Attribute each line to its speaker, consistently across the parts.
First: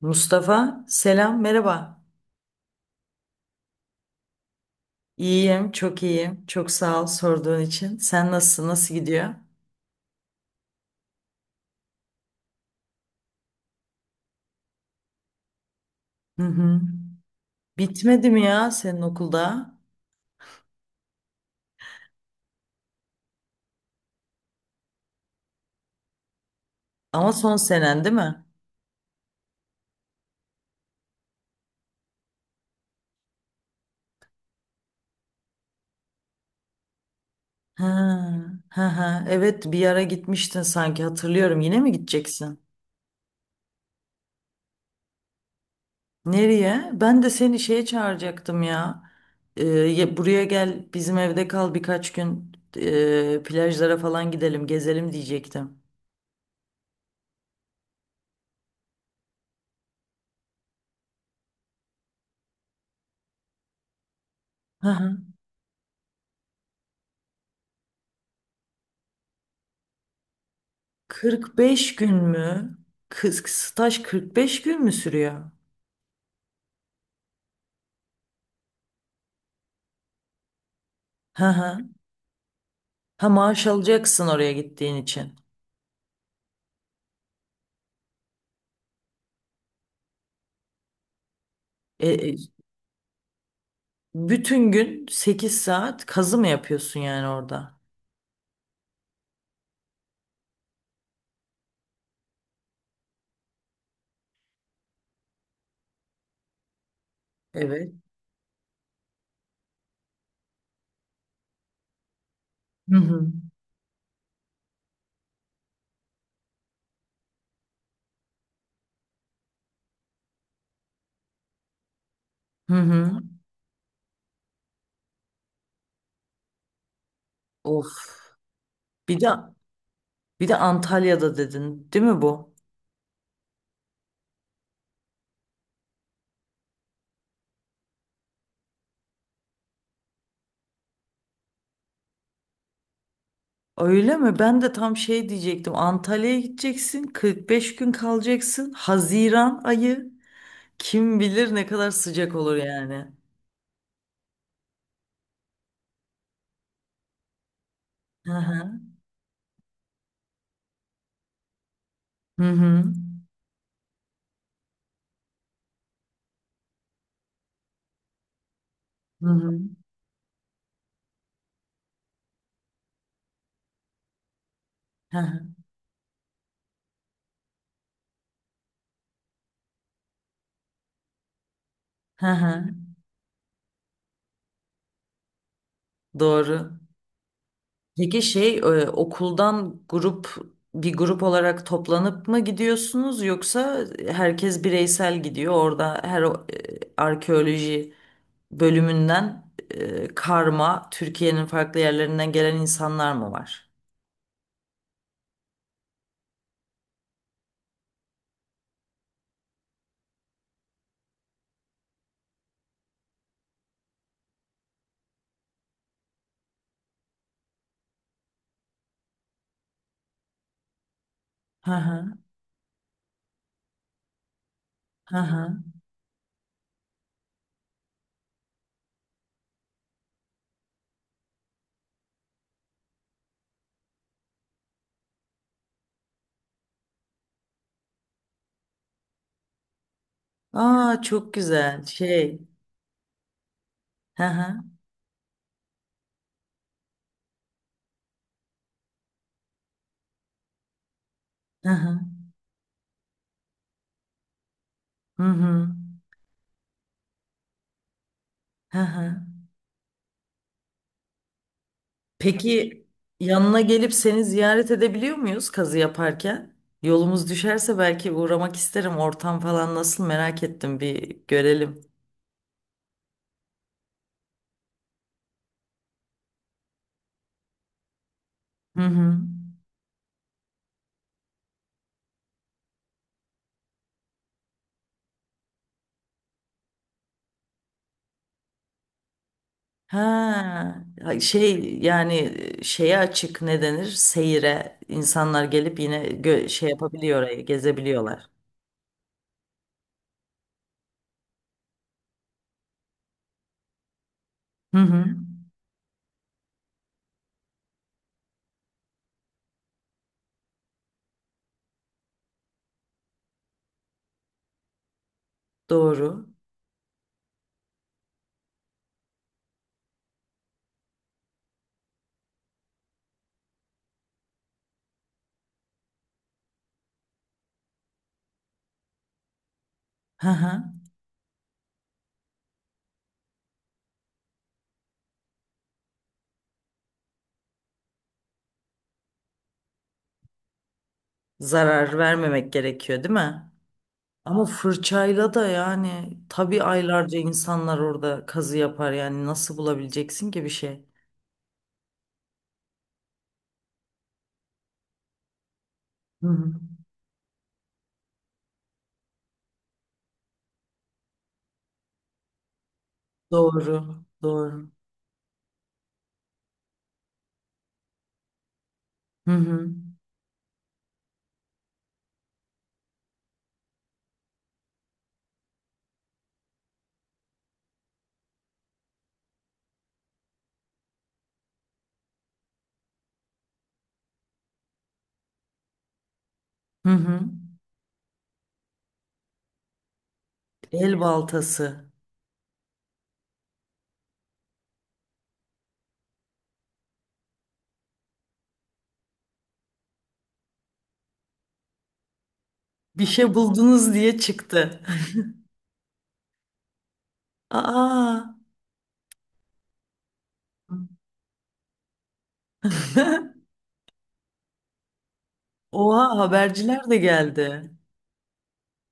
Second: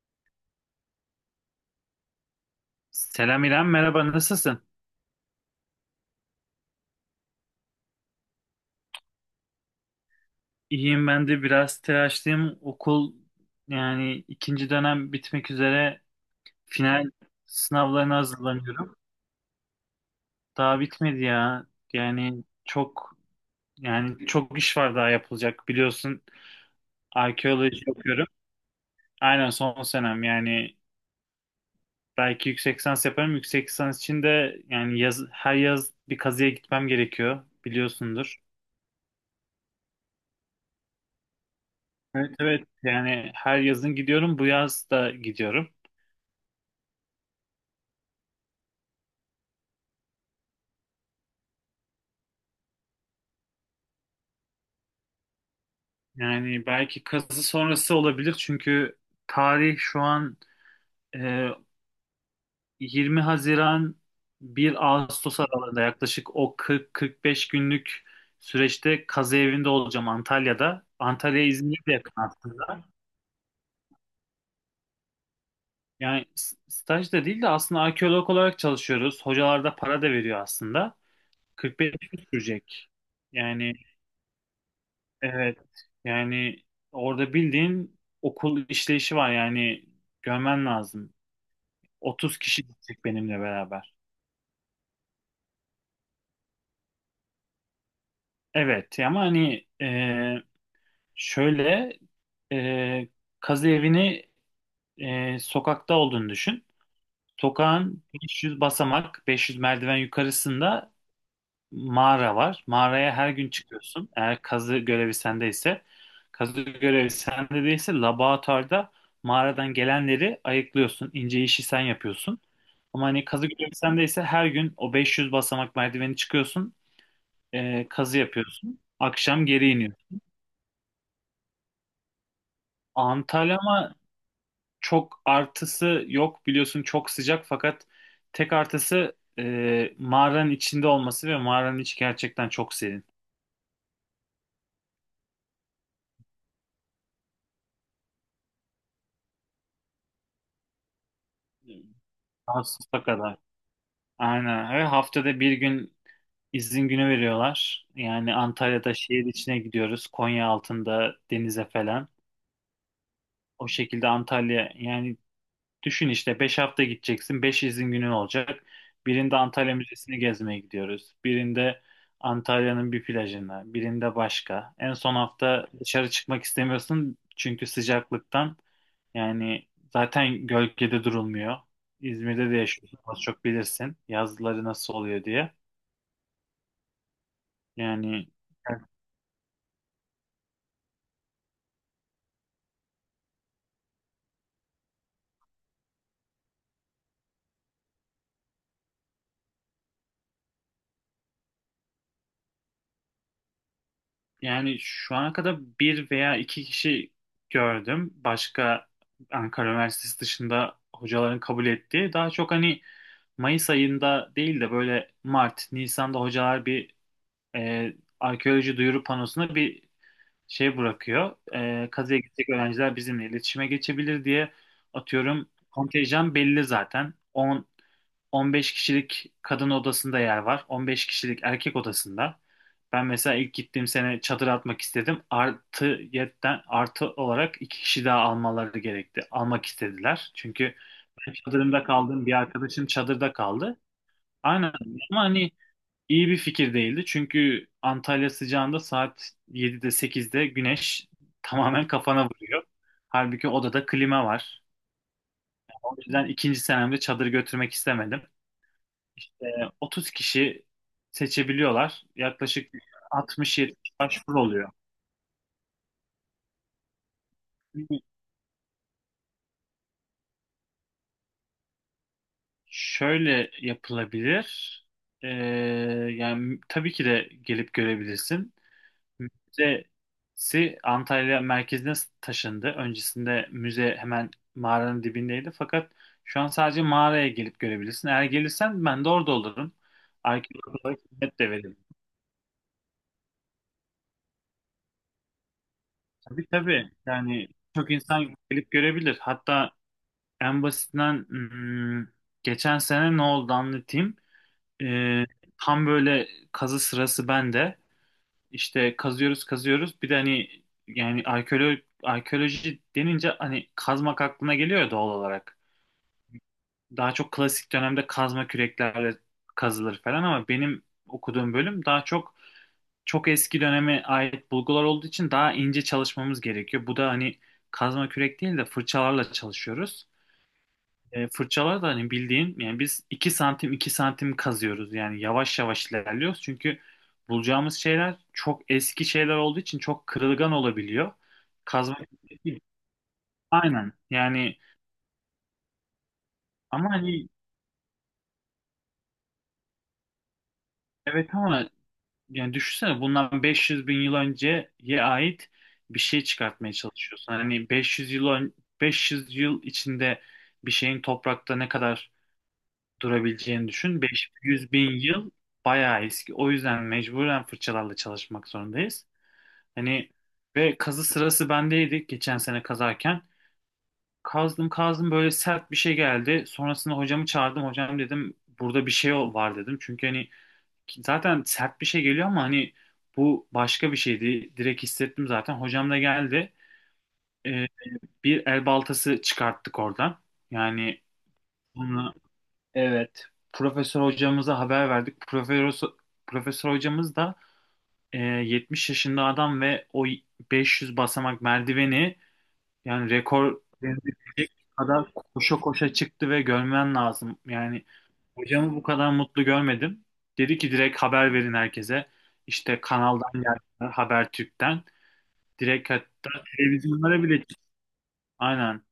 Speaker 1: Mustafa, selam, merhaba.
Speaker 2: Selam İrem, merhaba nasılsın?
Speaker 1: İyiyim, çok iyiyim. Çok sağ ol sorduğun için. Sen nasılsın, nasıl gidiyor?
Speaker 2: İyiyim ben de biraz telaşlıyım. Okul yani ikinci dönem bitmek üzere
Speaker 1: Hı hı.
Speaker 2: final sınavlarına
Speaker 1: Bitmedi mi ya
Speaker 2: hazırlanıyorum.
Speaker 1: senin okulda?
Speaker 2: Daha bitmedi ya. Yani çok yani çok iş var daha yapılacak. Biliyorsun
Speaker 1: Ama son
Speaker 2: arkeoloji
Speaker 1: senen değil
Speaker 2: okuyorum.
Speaker 1: mi?
Speaker 2: Aynen son senem yani belki yüksek lisans yaparım. Yüksek lisans için de yani her yaz bir kazıya gitmem gerekiyor
Speaker 1: Ha,
Speaker 2: biliyorsundur.
Speaker 1: ha, ha. Evet, bir ara gitmiştin sanki hatırlıyorum. Yine mi
Speaker 2: Evet
Speaker 1: gideceksin?
Speaker 2: evet yani her yazın gidiyorum bu yaz da gidiyorum.
Speaker 1: Nereye? Ben de seni şeye çağıracaktım ya. Buraya gel, bizim evde kal birkaç gün. Plajlara falan gidelim, gezelim diyecektim.
Speaker 2: Yani belki kazı sonrası olabilir çünkü tarih şu an e, 20 Haziran 1
Speaker 1: Hı hı.
Speaker 2: Ağustos aralığında yaklaşık o 40-45 günlük süreçte kazı evinde olacağım Antalya'da. Antalya
Speaker 1: Kırk
Speaker 2: İzmir'e de
Speaker 1: beş
Speaker 2: yakın
Speaker 1: gün mü?
Speaker 2: aslında.
Speaker 1: Kız staj 45 gün mü sürüyor?
Speaker 2: Yani staj da değil de aslında arkeolog olarak çalışıyoruz. Hocalar da para da veriyor aslında.
Speaker 1: Hı hı.
Speaker 2: 45 gün sürecek.
Speaker 1: Ha, maaş
Speaker 2: Yani
Speaker 1: alacaksın oraya gittiğin için.
Speaker 2: evet, yani orada bildiğin okul işleyişi var yani görmen lazım.
Speaker 1: E, e,
Speaker 2: 30 kişi gidecek benimle beraber.
Speaker 1: bütün gün 8 saat kazı mı yapıyorsun yani orada?
Speaker 2: Evet ama hani şöyle e, kazı evini sokakta olduğunu düşün.
Speaker 1: Evet.
Speaker 2: Sokağın 500 basamak, 500 merdiven yukarısında mağara var.
Speaker 1: Hı
Speaker 2: Mağaraya
Speaker 1: hı.
Speaker 2: her gün çıkıyorsun, eğer kazı görevi sendeyse. Kazı görevi sende değilse laboratuvarda mağaradan gelenleri ayıklıyorsun. İnce işi sen yapıyorsun.
Speaker 1: Hı
Speaker 2: Ama
Speaker 1: hı.
Speaker 2: hani kazı görevi sendeyse her gün o 500 basamak merdiveni çıkıyorsun.
Speaker 1: Of.
Speaker 2: Kazı yapıyorsun.
Speaker 1: Bir de
Speaker 2: Akşam geri iniyorsun.
Speaker 1: bir de Antalya'da dedin, değil mi bu?
Speaker 2: Antalya ama çok artısı yok, biliyorsun çok sıcak, fakat tek artısı mağaranın içinde olması ve mağaranın içi gerçekten çok serin.
Speaker 1: Öyle mi? Ben de tam şey diyecektim. Antalya'ya gideceksin, 45 gün kalacaksın. Haziran ayı kim bilir ne kadar sıcak olur
Speaker 2: Ağustos'a
Speaker 1: yani.
Speaker 2: kadar. Aynen. Ve haftada bir gün izin günü veriyorlar.
Speaker 1: Hı
Speaker 2: Yani
Speaker 1: hı.
Speaker 2: Antalya'da şehir içine gidiyoruz. Konya altında denize falan.
Speaker 1: Hı hı.
Speaker 2: O şekilde Antalya yani. Düşün işte 5 hafta gideceksin, 5 izin günün olacak.
Speaker 1: Hı
Speaker 2: Birinde
Speaker 1: hı.
Speaker 2: Antalya Müzesi'ni gezmeye gidiyoruz. Birinde Antalya'nın bir plajına. Birinde başka. En son
Speaker 1: Hı hı.
Speaker 2: hafta dışarı çıkmak istemiyorsun. Çünkü sıcaklıktan yani zaten gölgede durulmuyor.
Speaker 1: Hı
Speaker 2: İzmir'de de
Speaker 1: hı.
Speaker 2: yaşıyorsun. Az çok bilirsin yazları nasıl oluyor diye.
Speaker 1: Doğru. Peki
Speaker 2: Yani
Speaker 1: şey okuldan bir grup olarak toplanıp mı gidiyorsunuz, yoksa herkes bireysel gidiyor orada, her arkeoloji bölümünden karma Türkiye'nin farklı yerlerinden gelen insanlar mı var?
Speaker 2: yani şu ana kadar bir veya iki kişi gördüm. Başka, Ankara Üniversitesi dışında hocaların kabul ettiği. Daha çok hani Mayıs ayında değil de böyle Mart, Nisan'da hocalar bir e, arkeoloji duyuru panosuna bir şey bırakıyor.
Speaker 1: Hı
Speaker 2: E,
Speaker 1: hı.
Speaker 2: kazıya gidecek öğrenciler bizimle iletişime geçebilir diye.
Speaker 1: Hı
Speaker 2: Atıyorum,
Speaker 1: hı.
Speaker 2: kontenjan belli zaten. 10 15 kişilik kadın odasında yer var. 15 kişilik erkek odasında. Ben mesela ilk gittiğim sene çadır atmak istedim. Artı yetten artı olarak iki kişi daha almaları gerekti. Almak istediler. Çünkü
Speaker 1: Aa,
Speaker 2: ben
Speaker 1: çok güzel
Speaker 2: çadırımda kaldım, bir
Speaker 1: şey.
Speaker 2: arkadaşım çadırda kaldı.
Speaker 1: Hı hı.
Speaker 2: Aynen. Ama hani İyi bir fikir değildi. Çünkü Antalya sıcağında saat 7'de 8'de güneş
Speaker 1: Hı
Speaker 2: tamamen
Speaker 1: hı.
Speaker 2: kafana vuruyor. Halbuki odada klima var.
Speaker 1: Hı hı.
Speaker 2: O yüzden ikinci senemde çadır götürmek istemedim.
Speaker 1: Hı hı.
Speaker 2: Ee, 30 kişi seçebiliyorlar. Yaklaşık
Speaker 1: Peki
Speaker 2: altmış
Speaker 1: yanına
Speaker 2: 70
Speaker 1: gelip seni
Speaker 2: başvuru oluyor.
Speaker 1: ziyaret edebiliyor muyuz kazı yaparken? Yolumuz düşerse belki uğramak isterim. Ortam falan nasıl, merak ettim, bir görelim.
Speaker 2: Şöyle yapılabilir. Ee, yani tabii ki de gelip görebilirsin.
Speaker 1: Hı hı.
Speaker 2: Müzesi Antalya merkezine taşındı. Öncesinde müze hemen mağaranın dibindeydi. Fakat şu an sadece mağaraya gelip görebilirsin. Eğer gelirsen ben de orada olurum,
Speaker 1: Ha,
Speaker 2: arkeolog olarak hizmet de veririm.
Speaker 1: şey yani şeye açık ne denir? Seyire insanlar gelip yine
Speaker 2: Tabii
Speaker 1: şey
Speaker 2: tabii.
Speaker 1: yapabiliyor orayı,
Speaker 2: Yani çok
Speaker 1: gezebiliyorlar?
Speaker 2: insan gelip görebilir. Hatta en basitinden, geçen sene ne oldu anlatayım.
Speaker 1: Hı hı.
Speaker 2: Ee, tam böyle kazı sırası bende. İşte kazıyoruz kazıyoruz. Bir de hani yani arkeoloji denince hani kazmak aklına geliyor ya, doğal olarak.
Speaker 1: Doğru.
Speaker 2: Daha çok klasik dönemde kazma küreklerle kazılır falan ama benim okuduğum bölüm daha çok çok eski döneme ait bulgular olduğu için daha ince çalışmamız gerekiyor. Bu da hani kazma kürek değil de fırçalarla çalışıyoruz.
Speaker 1: Hı hı.
Speaker 2: Fırçalar da hani bildiğin yani biz 2 santim 2 santim kazıyoruz, yani yavaş yavaş ilerliyoruz çünkü bulacağımız şeyler çok eski şeyler olduğu için çok kırılgan olabiliyor.
Speaker 1: Zarar
Speaker 2: Kazma,
Speaker 1: vermemek gerekiyor, değil mi?
Speaker 2: aynen
Speaker 1: Ama
Speaker 2: yani.
Speaker 1: fırçayla da yani, tabii
Speaker 2: Ama
Speaker 1: aylarca
Speaker 2: hani
Speaker 1: insanlar orada kazı yapar, yani nasıl bulabileceksin ki bir şey?
Speaker 2: evet, ama yani düşünsene bundan 500 bin yıl önceye ait bir şey
Speaker 1: Hı hı.
Speaker 2: çıkartmaya çalışıyorsun. Hani 500 yıl 500 yıl içinde bir şeyin toprakta ne kadar durabileceğini
Speaker 1: Doğru,
Speaker 2: düşün.
Speaker 1: doğru.
Speaker 2: 500 bin yıl bayağı eski. O yüzden mecburen fırçalarla çalışmak zorundayız.
Speaker 1: Hı hı.
Speaker 2: Hani ve kazı sırası bendeydi geçen sene kazarken. Kazdım kazdım, böyle sert bir şey geldi. Sonrasında hocamı çağırdım. Hocam dedim, burada bir şey var dedim. Çünkü hani zaten sert bir şey geliyor ama hani bu başka bir şeydi. Direkt hissettim zaten. Hocam da geldi.
Speaker 1: Hı hı.
Speaker 2: Ee, bir el baltası çıkarttık oradan.
Speaker 1: El
Speaker 2: Yani,
Speaker 1: baltası.
Speaker 2: evet. Profesör hocamıza haber verdik. Profesör hocamız da 70 yaşında adam ve o 500 basamak merdiveni
Speaker 1: Bir
Speaker 2: yani
Speaker 1: şey
Speaker 2: rekor
Speaker 1: buldunuz diye
Speaker 2: denilebilecek
Speaker 1: çıktı.
Speaker 2: kadar koşa koşa çıktı ve görmen lazım. Yani
Speaker 1: Aa.
Speaker 2: hocamı bu kadar mutlu görmedim. Dedi ki direkt haber verin herkese. İşte kanaldan geldiler, Habertürk'ten. Direkt
Speaker 1: Oha,
Speaker 2: hatta
Speaker 1: haberciler de
Speaker 2: televizyonlara bile
Speaker 1: geldi.
Speaker 2: çıktı. Aynen.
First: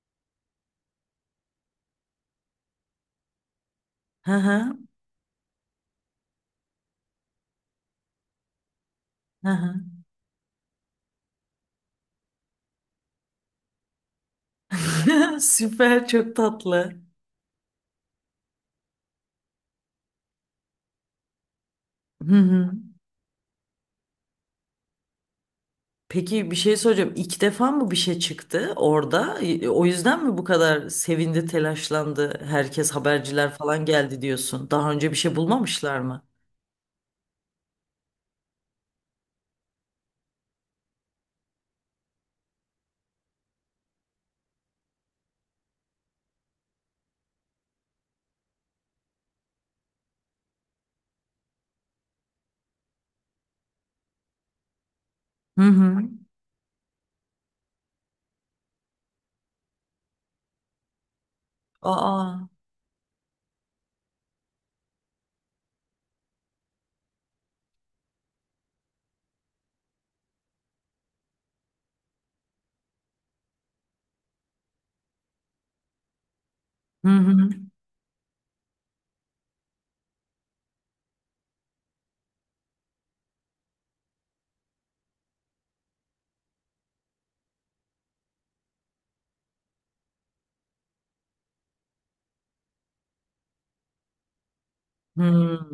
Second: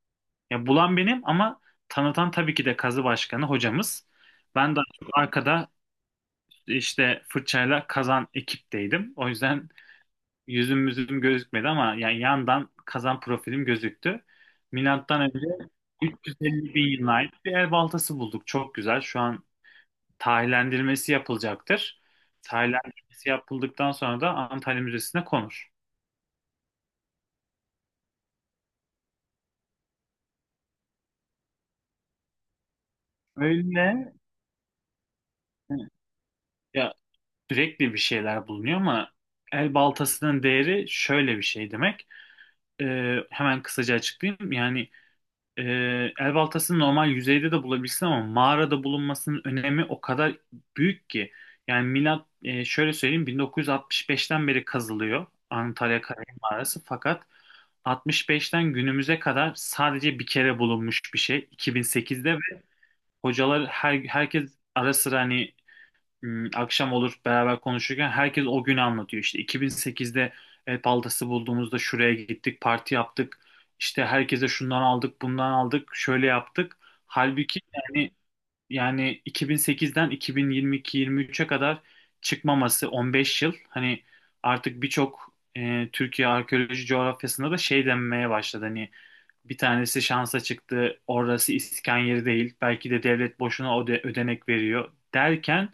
Speaker 2: Ya bulan benim ama tanıtan tabii ki de kazı başkanı hocamız.
Speaker 1: Hı
Speaker 2: Ben
Speaker 1: hı.
Speaker 2: daha çok arkada işte fırçayla kazan ekipteydim. O
Speaker 1: Hı
Speaker 2: yüzden
Speaker 1: hı.
Speaker 2: yüzüm gözükmedi ama yani yandan kazan profilim gözüktü. Milattan önce
Speaker 1: Süper, çok
Speaker 2: 350 bin
Speaker 1: tatlı.
Speaker 2: yılına ait bir el baltası bulduk. Çok güzel. Şu an tarihlendirmesi yapılacaktır.
Speaker 1: Hı hı.
Speaker 2: Tarihlendirmesi yapıldıktan sonra da Antalya Müzesi'ne konur.
Speaker 1: Peki bir şey soracağım. İlk defa mı bir şey çıktı orada? O yüzden mi bu kadar sevindi, telaşlandı? Herkes, haberciler falan
Speaker 2: Öyle
Speaker 1: geldi diyorsun. Daha önce bir şey bulmamışlar mı?
Speaker 2: ya, sürekli bir şeyler bulunuyor ama el baltasının değeri şöyle bir şey demek. Hemen kısaca açıklayayım. Yani el baltasını normal yüzeyde de bulabilirsin ama mağarada bulunmasının önemi o kadar büyük ki. Yani milat, şöyle söyleyeyim, 1965'ten beri kazılıyor
Speaker 1: Hı hı.
Speaker 2: Antalya Kaya Mağarası, fakat 65'ten günümüze kadar sadece bir kere bulunmuş bir şey, 2008'de.
Speaker 1: Aa.
Speaker 2: Ve hocalar, herkes ara sıra hani, akşam olur beraber konuşurken, herkes o günü anlatıyor. İşte 2008'de el baltası bulduğumuzda şuraya gittik, parti yaptık. İşte herkese şundan aldık, bundan aldık, şöyle yaptık.
Speaker 1: Hı hı.
Speaker 2: Halbuki yani, 2008'den 2022-23'e kadar çıkmaması 15 yıl. Hani artık birçok Türkiye arkeoloji coğrafyasında da şey denmeye başladı. Hani bir tanesi şansa çıktı, orası iskan yeri değil. Belki de devlet boşuna ödenek veriyor
Speaker 1: Hı hı.
Speaker 2: derken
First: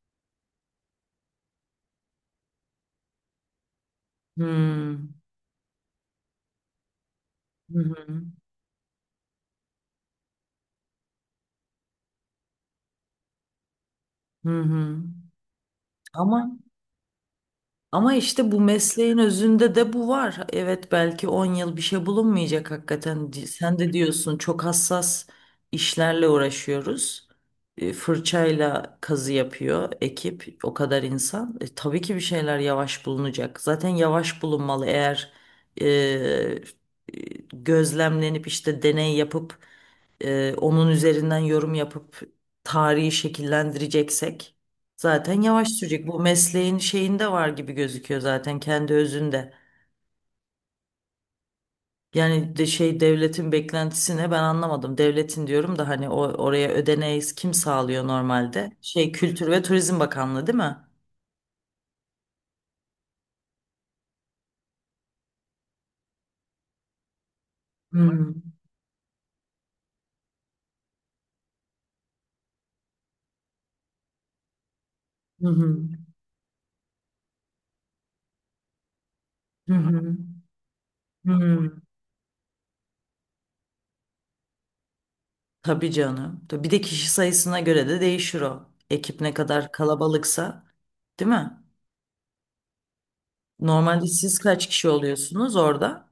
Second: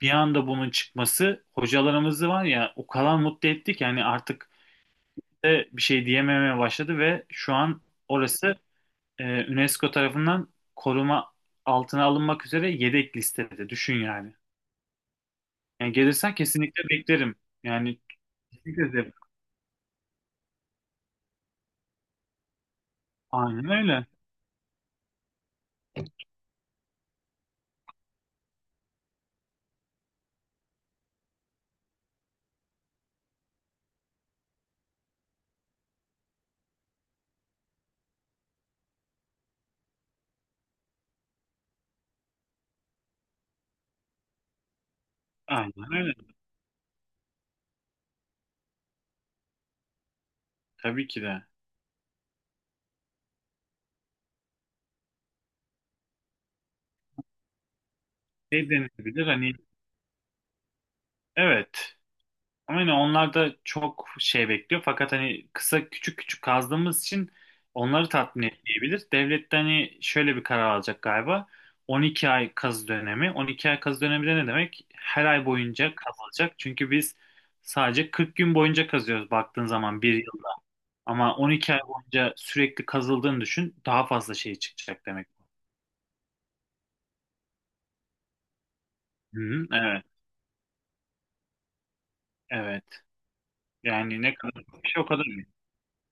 Speaker 2: bir anda bunun çıkması hocalarımızı var ya o kadar mutlu etti ki, hani
Speaker 1: Hı
Speaker 2: artık
Speaker 1: hı.
Speaker 2: de bir şey diyememeye başladı. Ve şu
Speaker 1: Hı
Speaker 2: an
Speaker 1: hı.
Speaker 2: orası e, UNESCO tarafından koruma altına alınmak üzere yedek listede. Düşün yani.
Speaker 1: Hı hı.
Speaker 2: Yani gelirsen
Speaker 1: Ama
Speaker 2: kesinlikle beklerim. Yani
Speaker 1: Ama işte bu
Speaker 2: kesinlikle de.
Speaker 1: mesleğin özünde de bu var. Evet, belki 10 yıl bir şey bulunmayacak hakikaten.
Speaker 2: Aynen
Speaker 1: Sen de
Speaker 2: öyle.
Speaker 1: diyorsun, çok hassas işlerle uğraşıyoruz. Fırçayla kazı yapıyor ekip, o kadar insan. Tabii ki bir şeyler yavaş bulunacak. Zaten yavaş bulunmalı, eğer e, e, gözlemlenip işte deney yapıp onun üzerinden yorum yapıp tarihi şekillendireceksek. Zaten yavaş
Speaker 2: Aynen
Speaker 1: sürecek.
Speaker 2: öyle.
Speaker 1: Bu mesleğin şeyinde var gibi gözüküyor zaten, kendi özünde.
Speaker 2: Tabii ki de.
Speaker 1: Yani de şey, devletin beklentisine ben anlamadım. Devletin diyorum da, hani o oraya ödeneği kim sağlıyor normalde?
Speaker 2: Şey
Speaker 1: Şey,
Speaker 2: denilebilir
Speaker 1: Kültür
Speaker 2: hani,
Speaker 1: ve Turizm Bakanlığı değil mi?
Speaker 2: evet. Aynen, onlar da çok şey bekliyor. Fakat hani kısa küçük küçük kazdığımız için onları
Speaker 1: Hmm.
Speaker 2: tatmin etmeyebilir. Devlet de hani şöyle bir karar alacak galiba. 12 ay kazı dönemi. 12 ay kazı dönemi de ne demek? Her
Speaker 1: Hı
Speaker 2: ay
Speaker 1: hı.
Speaker 2: boyunca kazılacak. Çünkü biz sadece 40 gün boyunca kazıyoruz baktığın
Speaker 1: Hı
Speaker 2: zaman, bir
Speaker 1: hı.
Speaker 2: yılda. Ama
Speaker 1: Hı.
Speaker 2: 12 ay boyunca sürekli kazıldığını düşün. Daha fazla şey çıkacak demek.
Speaker 1: Tabii canım. Tabii, bir de kişi sayısına göre de değişir o. Ekip ne
Speaker 2: Hı-hı,
Speaker 1: kadar
Speaker 2: evet,
Speaker 1: kalabalıksa, değil mi?
Speaker 2: evet.
Speaker 1: Normalde
Speaker 2: Yani ne
Speaker 1: siz
Speaker 2: kadar
Speaker 1: kaç
Speaker 2: çok
Speaker 1: kişi
Speaker 2: şey o kadar.
Speaker 1: oluyorsunuz orada?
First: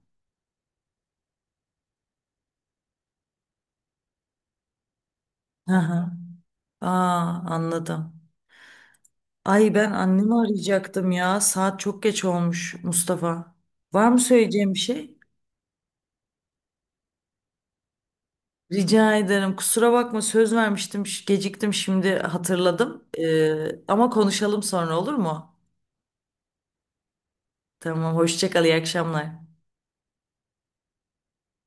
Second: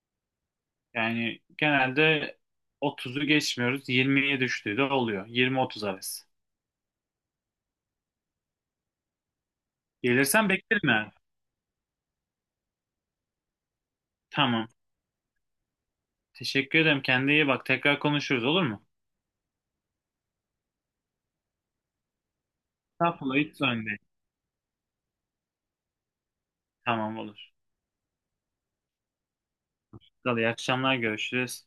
Speaker 2: Yani genelde 30'u geçmiyoruz. 20'ye düştüğü de oluyor.
Speaker 1: Hı
Speaker 2: 20-30
Speaker 1: hı.
Speaker 2: arası.
Speaker 1: Aa, anladım. Ay, ben annemi
Speaker 2: Gelirsen beklerim
Speaker 1: arayacaktım
Speaker 2: yani.
Speaker 1: ya. Saat çok geç olmuş Mustafa. Var mı
Speaker 2: Tamam.
Speaker 1: söyleyeceğim bir şey?
Speaker 2: Teşekkür ederim. Kendine iyi bak. Tekrar konuşuruz, olur mu?
Speaker 1: Rica ederim. Kusura bakma, söz vermiştim. Geciktim, şimdi hatırladım.
Speaker 2: Estağfurullah, hiç
Speaker 1: Ee,
Speaker 2: sorun değil.
Speaker 1: ama konuşalım sonra, olur mu?
Speaker 2: Tamam, olur.
Speaker 1: Tamam, hoşça kal, iyi akşamlar.
Speaker 2: İyi akşamlar, görüşürüz.